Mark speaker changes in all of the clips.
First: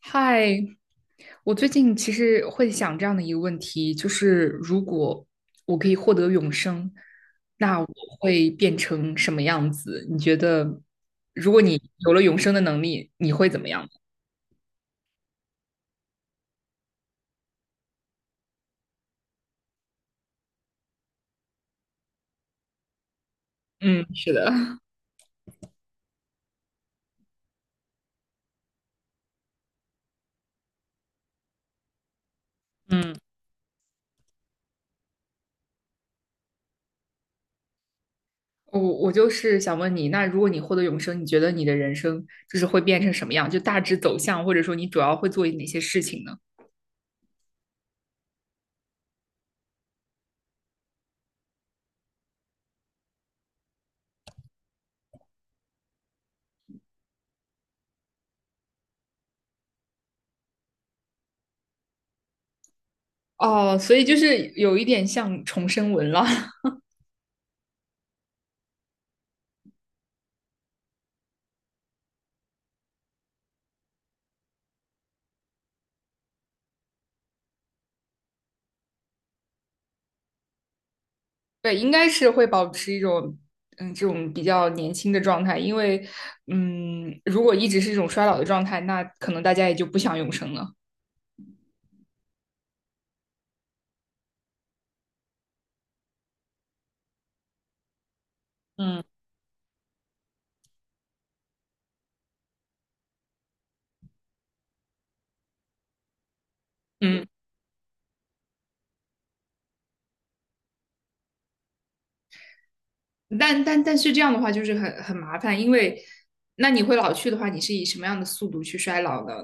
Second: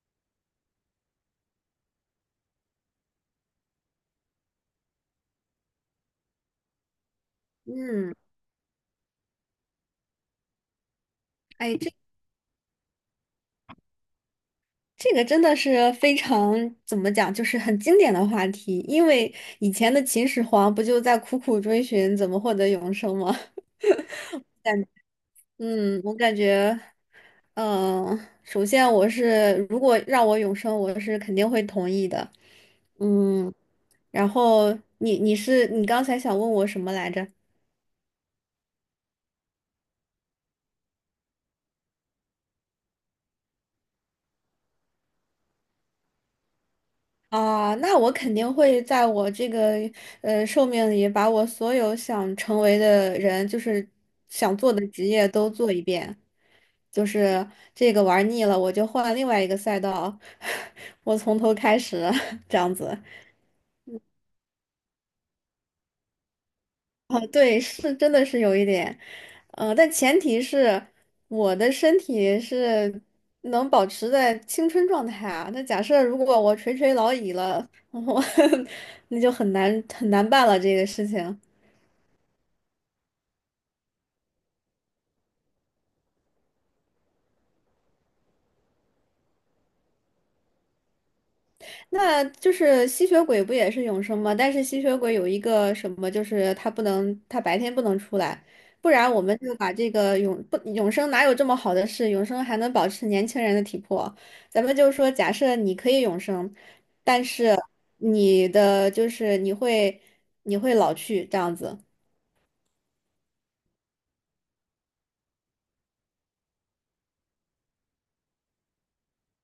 Speaker 1: 嗨，我最近其实会想这样的一个问题，就是如果我可以获得永生，那我
Speaker 2: 嗯，
Speaker 1: 会变成什么样子？你觉得，如果
Speaker 2: 哎，
Speaker 1: 你
Speaker 2: 这
Speaker 1: 有了永生的能力，你会怎么样？
Speaker 2: 这个真的是非常怎么讲，就是很经典的话题。因为以前的秦始皇不就在苦苦追寻怎么获得永生吗？
Speaker 1: 嗯，是的，
Speaker 2: 嗯，我感觉，嗯、首先我是如果让我永生，我是肯定会同意的。
Speaker 1: 嗯，
Speaker 2: 嗯，然后你刚才想问我什么来着？
Speaker 1: 我就是想问你，那如果你获得永生，你觉得你的人生就是会变成什么样？就大致走向，或者说你主要会做哪些事情呢？
Speaker 2: 啊，那我肯定会在我这个寿命里，把我所有想成为的人，就是想做的职业都做一遍。就是这个玩腻了，我就换另外一个赛道，我从头开始，这样子。
Speaker 1: 哦，所以就是有一点像重生文了。
Speaker 2: 哦，对，是真的是有一点，但前提是我的身体是能保持在青春状态啊。那假设如果我垂垂老矣了，我 那就很难很难办了这个事情。
Speaker 1: 对，应该是会保持一种这种比较年轻的状态，因为如果一直是一种衰老的状态，那可能大家也就不想永生了。
Speaker 2: 那就是吸血鬼不也是永生吗？但是吸血鬼有一个什么，就是他不能，他白天不能出来，不
Speaker 1: 嗯，
Speaker 2: 然我们就把这个永不永生哪有这么好的事？永生还能保持年轻人的体魄。咱们就说，假设你可以永生，但
Speaker 1: 嗯，
Speaker 2: 是就是你会老去这样子。
Speaker 1: 但是这样的话就是很麻烦，因为那你会老去的话，你是以什么样的速度去衰老呢？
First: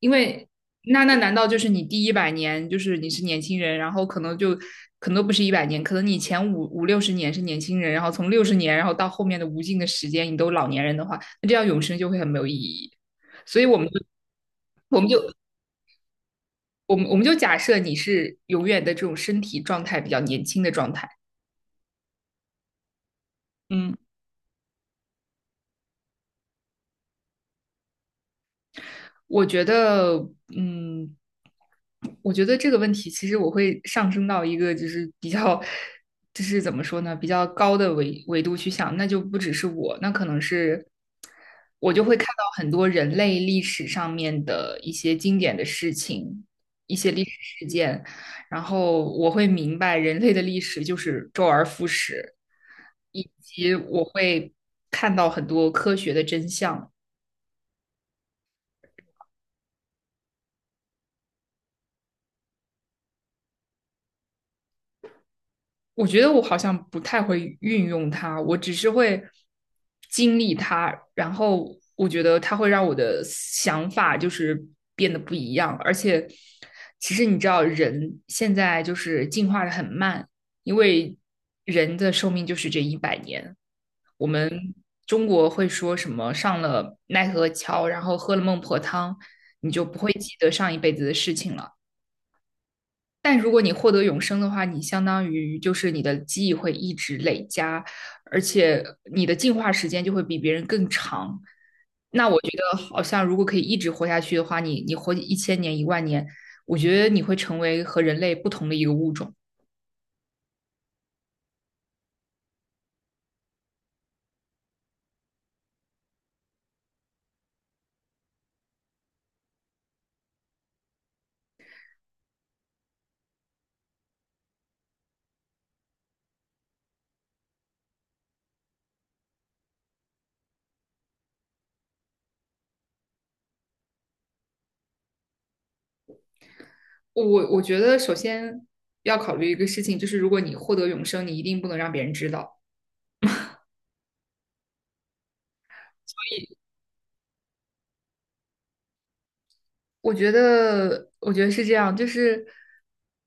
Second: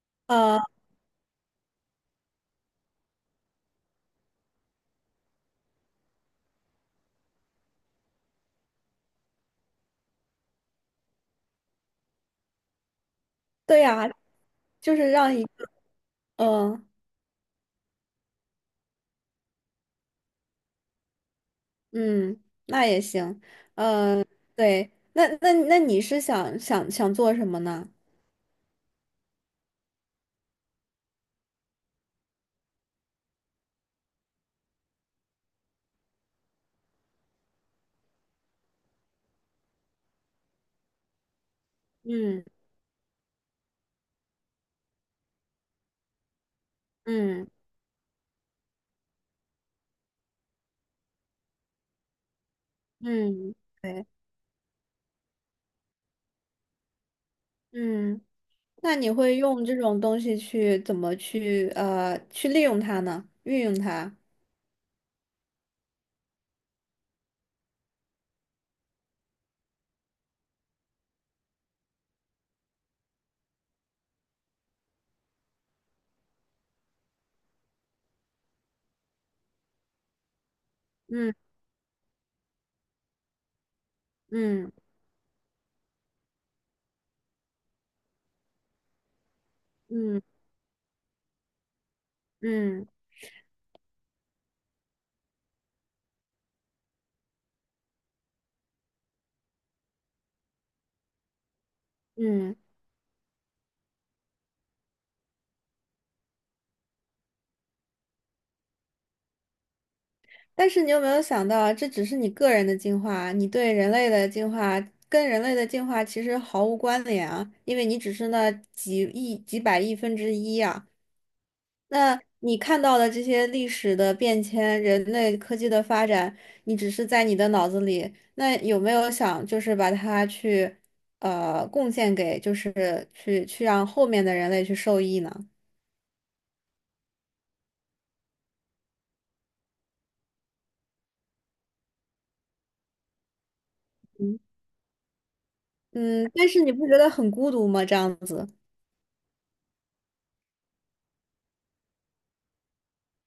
Speaker 1: 因为
Speaker 2: 啊？
Speaker 1: 那难道就是你第一百年就是你是年轻人，然后可能就可能都不是一百年，可能你前五六十年是年轻人，然后从六十年，然后到后面的无尽的时间，你都老年人的话，那这样永生就会很没有意义。所以
Speaker 2: 对呀，就是让一嗯
Speaker 1: 我们就假设你是永远的这种身体状态比较年轻的状态。
Speaker 2: 嗯，那也行。
Speaker 1: 嗯，
Speaker 2: 对，那你是想做什么呢？
Speaker 1: 我觉得，嗯，我觉得这个问题其实我会上升到一个就是比较，就是怎么说呢，比较高的维度去想，那就不只是我，那可能是我就会看
Speaker 2: 嗯。
Speaker 1: 到很多人类历史上面的一些经典的事情，一些历史
Speaker 2: 嗯
Speaker 1: 事件，然后我会明白人类的历史就是周而复始，以
Speaker 2: 嗯，
Speaker 1: 及我
Speaker 2: 对，
Speaker 1: 会看到很多科学的真相。
Speaker 2: 嗯，那你会用这种东西去怎么去利用它呢？运用它？
Speaker 1: 我觉得我好像不太会运用它，我只是会经历它，然后我觉得它会让我的想法就是变得不一样。而且，其实你知道，人现在就是进化的很慢，因为
Speaker 2: 嗯
Speaker 1: 人的寿命就是这一百年。我
Speaker 2: 嗯
Speaker 1: 们中国会说什么上了奈何桥，然后喝了孟婆汤，你就不会
Speaker 2: 嗯
Speaker 1: 记得上一辈子的事情了。
Speaker 2: 嗯
Speaker 1: 但如果你获得永生的话，你相当于就是你的记忆会一直累加，而且你的进化时间就会比别人更长。那我觉
Speaker 2: 嗯，
Speaker 1: 得好像如果可以一直活下去的话，你活1000年、1万年，我觉得你会成为和人类不同的一个物种。
Speaker 2: 但是你有没有想到啊这只是你个人的进化，你对人类的进化跟人类的进化其实毫无关联啊，因为你只是那几亿、几百亿分之一啊。那你看到的这些历史的变迁、人类科技的发展，你只是在你的脑子里，那有没有想就是把它去贡献给，就是去去让后面的人类去受益呢？
Speaker 1: 我我觉得首先要考虑一个事情，就是如果你获得永生，你一定不能让别人知道。
Speaker 2: 嗯，但是你不觉得很孤独吗？这样子。
Speaker 1: 我觉得，我觉得是这样，就是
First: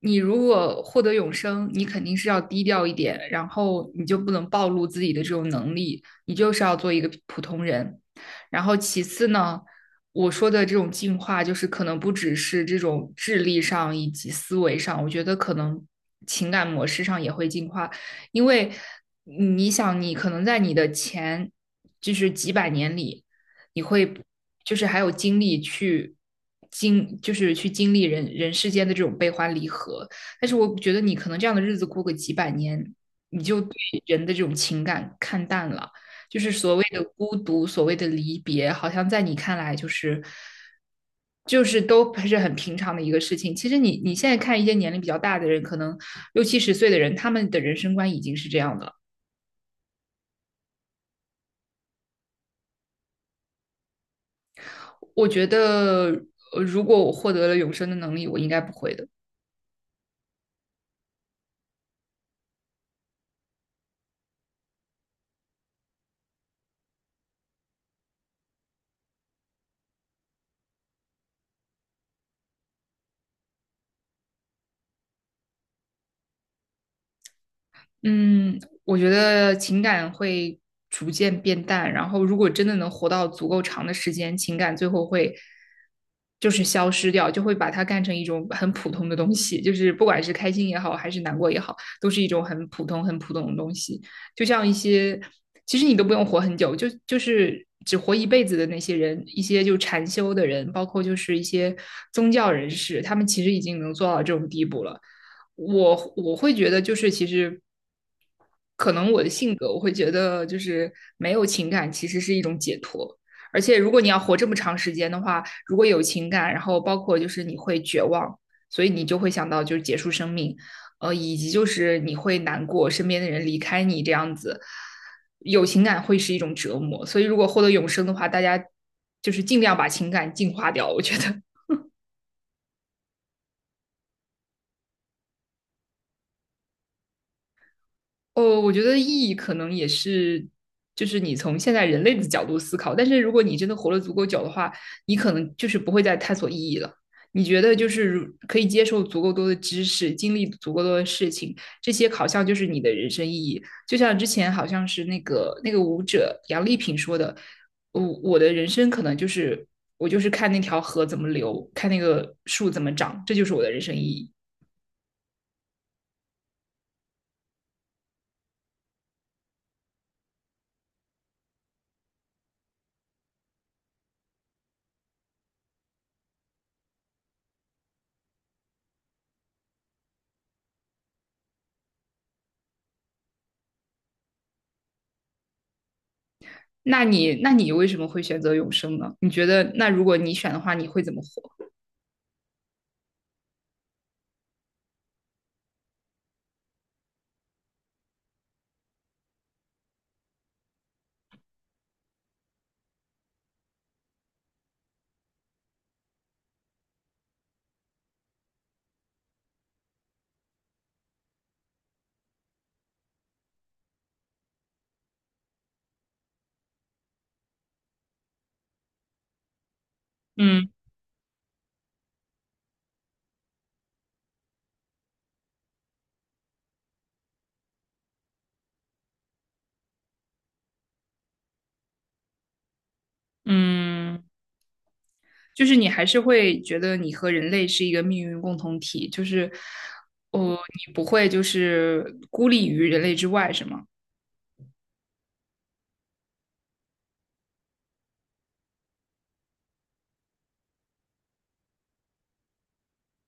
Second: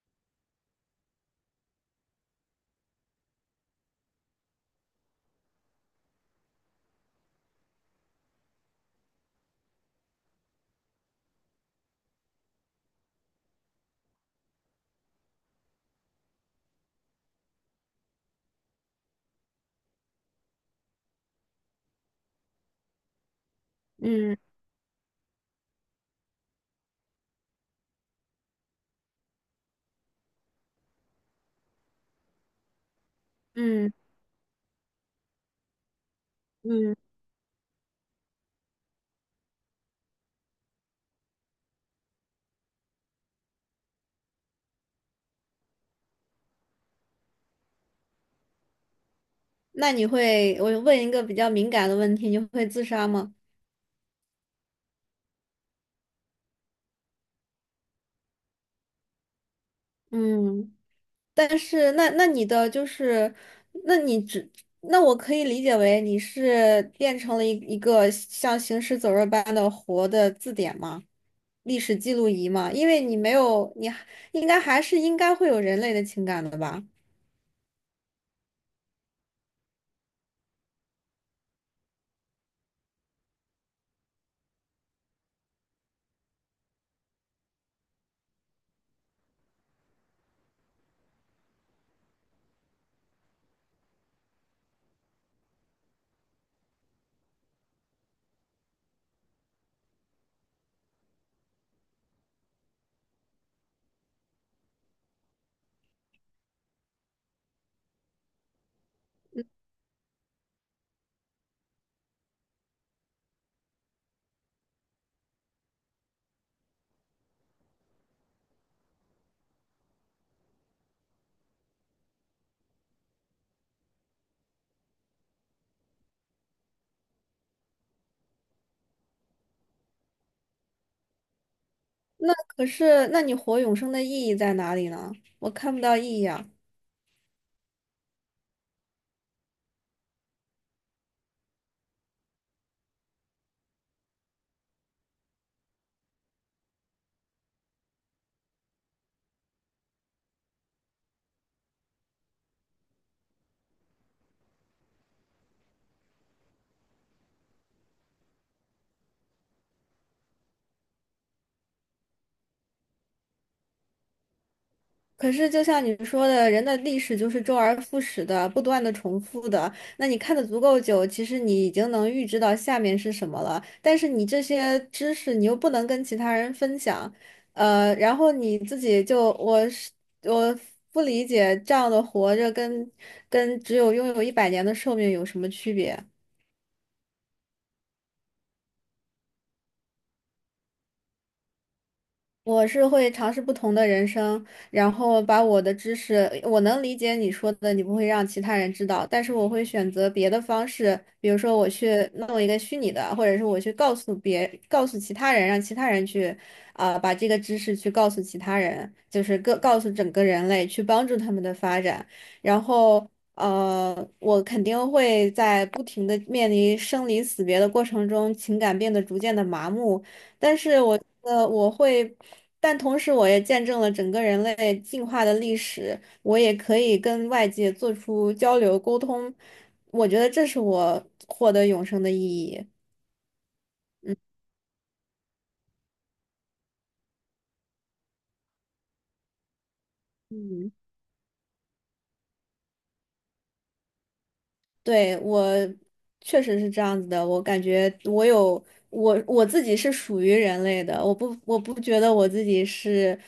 Speaker 1: 你如果获得永生，你肯定是要低调一点，然后你就不能暴露自己的这种能力，你就是要做一个普通人。然后其次呢，我说的这种进化，就是可能不只是这种智力上以及思维上，我觉得可能情感模式上也会进化，因为你想，你可能在你的前就是几百年里。你会
Speaker 2: 嗯
Speaker 1: 就是还有精力去就是去经历人世间的这种悲欢离合。但是我觉得你可能这样的日子过个几百年，你就对
Speaker 2: 嗯
Speaker 1: 人的这种情感看淡了，就是所谓
Speaker 2: 嗯。
Speaker 1: 的孤独，所谓的离别，好像在你看来就是都是很平常的一个事情。其实你你现在看一些年龄比较大的人，可能六七十岁的人，他们的人生观已经是这样的了。
Speaker 2: 那你会，我问一个比较敏感的问题，你会自杀吗？
Speaker 1: 我觉得，如果我获得了永生的能力，我应该不会的。
Speaker 2: 嗯，但是那你的就是，那你只，那我可以理解为你是变成了一个像行尸走肉般的活的字典吗？历史记录仪吗？因为你没有，你还应该会有人类的情感的吧？
Speaker 1: 嗯，我觉得情感会逐渐变淡，然后如果真的能活到足够长的时间，情感最后会就是消失掉，就会把它干成一种很普通的东西，就是不管是开心也好，还是难过也好，都是一种很普通、很普通的东西。就像一些，其实你都不用活很久，就是只活一辈子的那些人，一些就禅修的人，包括就是一些宗教人士，他们其实已经能做到这种地步了。我会觉得，就是其实。可能我的性格，我会觉得就是没有情感其实是一种解脱。而且如果你要活这么长时间的话，如果有情感，然后包括就是你会绝望，所以你就会想到就是结束生命，以及就是你会难过，身边的人离开你这样子，有情感会是一种折磨。所以如果获得永生的话，大家就是尽量把情感净化掉，我觉得
Speaker 2: 那可是，那你活永生的意义在哪里呢？我看不到意义啊。
Speaker 1: 哦，我觉得意义可能也是，就是你从现在人类的角度思考，但是如果你真的活了足够久的话，你可能就是不会再探索意义了。你觉得就是如可以接受足够多的知识，经历足够多的事情，这些好像就是你的人生意义。就像之前好像是那个舞者杨丽萍说的，我的人生可能就是我就是看那条河怎么流，看那个树怎么长，这就是我的人生意义。
Speaker 2: 可是，就像你说的，人的历史就是周而复始的，不断的重复的。那你看的足够久，其实你已经能预知到下面是什么了。但是你这些知识，你又不能跟其他人分享，然后你自己就，我不理解这样的活着跟只有拥有100年的寿命有什么区别。
Speaker 1: 那你那你为什么会选择永生呢？你觉得那如果你选的话，你会怎么活？
Speaker 2: 我是会尝试不同的人生，然后把我的知识，我能理解你说的，你不会让其他人知道，但是我会选择别的方式，比如说我去弄一个虚拟的，或者是我去告诉别，告诉其他人，让其他人去，啊、把这个知识去告诉其他人，就是各告诉整个人类，去帮助他们的发展，然后。我肯定会在不停的面临生离死别的过程中，情感变得逐渐的麻木，但
Speaker 1: 嗯
Speaker 2: 是我觉得我会，但同时我也见证了整个人类进化的历史，我也可以跟外界做出交流沟通，我觉得这是我获得永生的意义。
Speaker 1: 嗯，就是你还是会觉得你和人类是一个命运共同体，就是哦，
Speaker 2: 嗯。
Speaker 1: 你不会就是孤立于人类之外，是吗？
Speaker 2: 对，我确实是这样子的，我感觉我有我自己是属于人类的，我不觉得我自己是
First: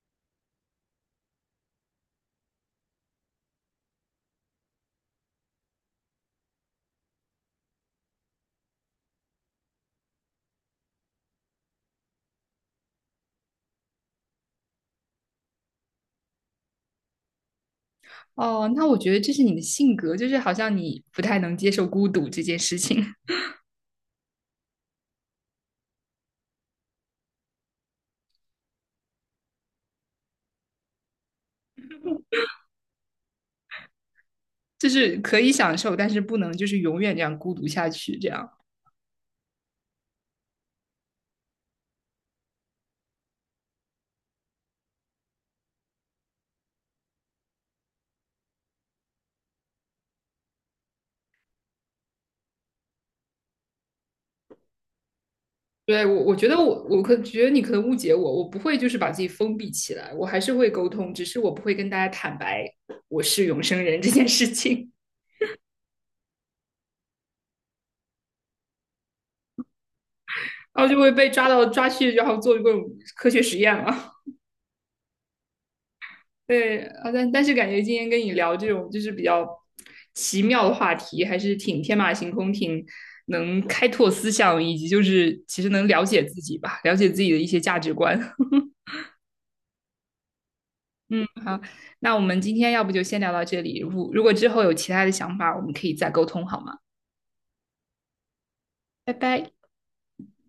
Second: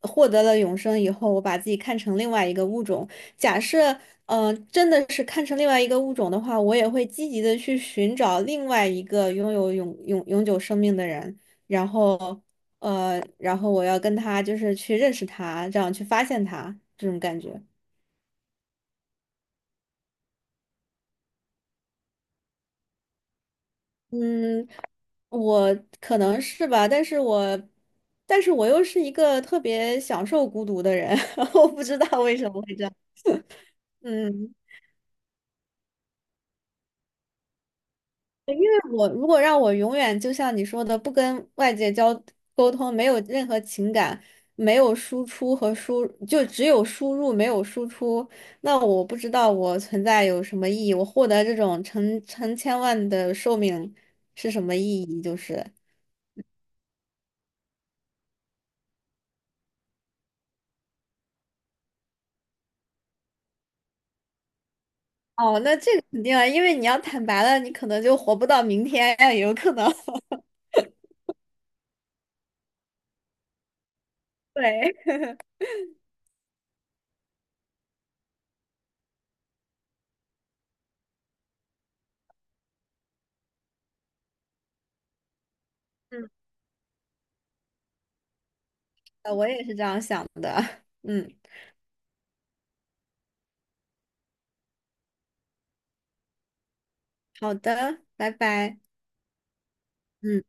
Speaker 2: 获得了永生以后，我把自己看成另外一个物种。假设真的是看成另外一个物种的话，我也会积极的去寻找另外一个拥有永久生命的人，然后然后我要跟他就是去认识他，这样去发现他这种感觉。
Speaker 1: 哦，那我觉得这是你的性格，就是好像你不太能接受孤独这件事情，
Speaker 2: 嗯，我可能是吧，但是我，但是我又是一个特别享受孤独的人，我不知道为什么会这样。嗯，
Speaker 1: 就是可以享受，但是不能就是永远这样孤独下去，这样。
Speaker 2: 但我如果让我永远就像你说的，不跟外界交沟通，没有任何情感，没有输出和输，就只有输入没有输出，那我不知道我存在有什么意义，我获得这种成千万的寿命是什么意义？就是。
Speaker 1: 对，我觉得我觉得你可能误解我，我不会就是把自己封闭起来，我还是会沟通，只是我不会跟大家坦白我是永生人这件事情，
Speaker 2: 哦，那这个肯定啊，因为你要坦白了，你可能就活不到明天也有可能。
Speaker 1: 然后就会被抓到抓去，然后做各种科学实验了。
Speaker 2: 对，
Speaker 1: 对，啊，但是感觉今天跟你聊这种就是比较奇妙的话题，还是挺天马行空，挺能开拓思想，以及就是其实能了解
Speaker 2: 嗯，
Speaker 1: 自己吧，了解自己的一些价值观。
Speaker 2: 我也是这样想的。
Speaker 1: 嗯，
Speaker 2: 嗯，
Speaker 1: 好，那我们今天要不就先聊到这里。如果之后有其他的想法，我们可以再沟通，好吗？
Speaker 2: 好的，拜拜。
Speaker 1: 拜拜。
Speaker 2: 嗯。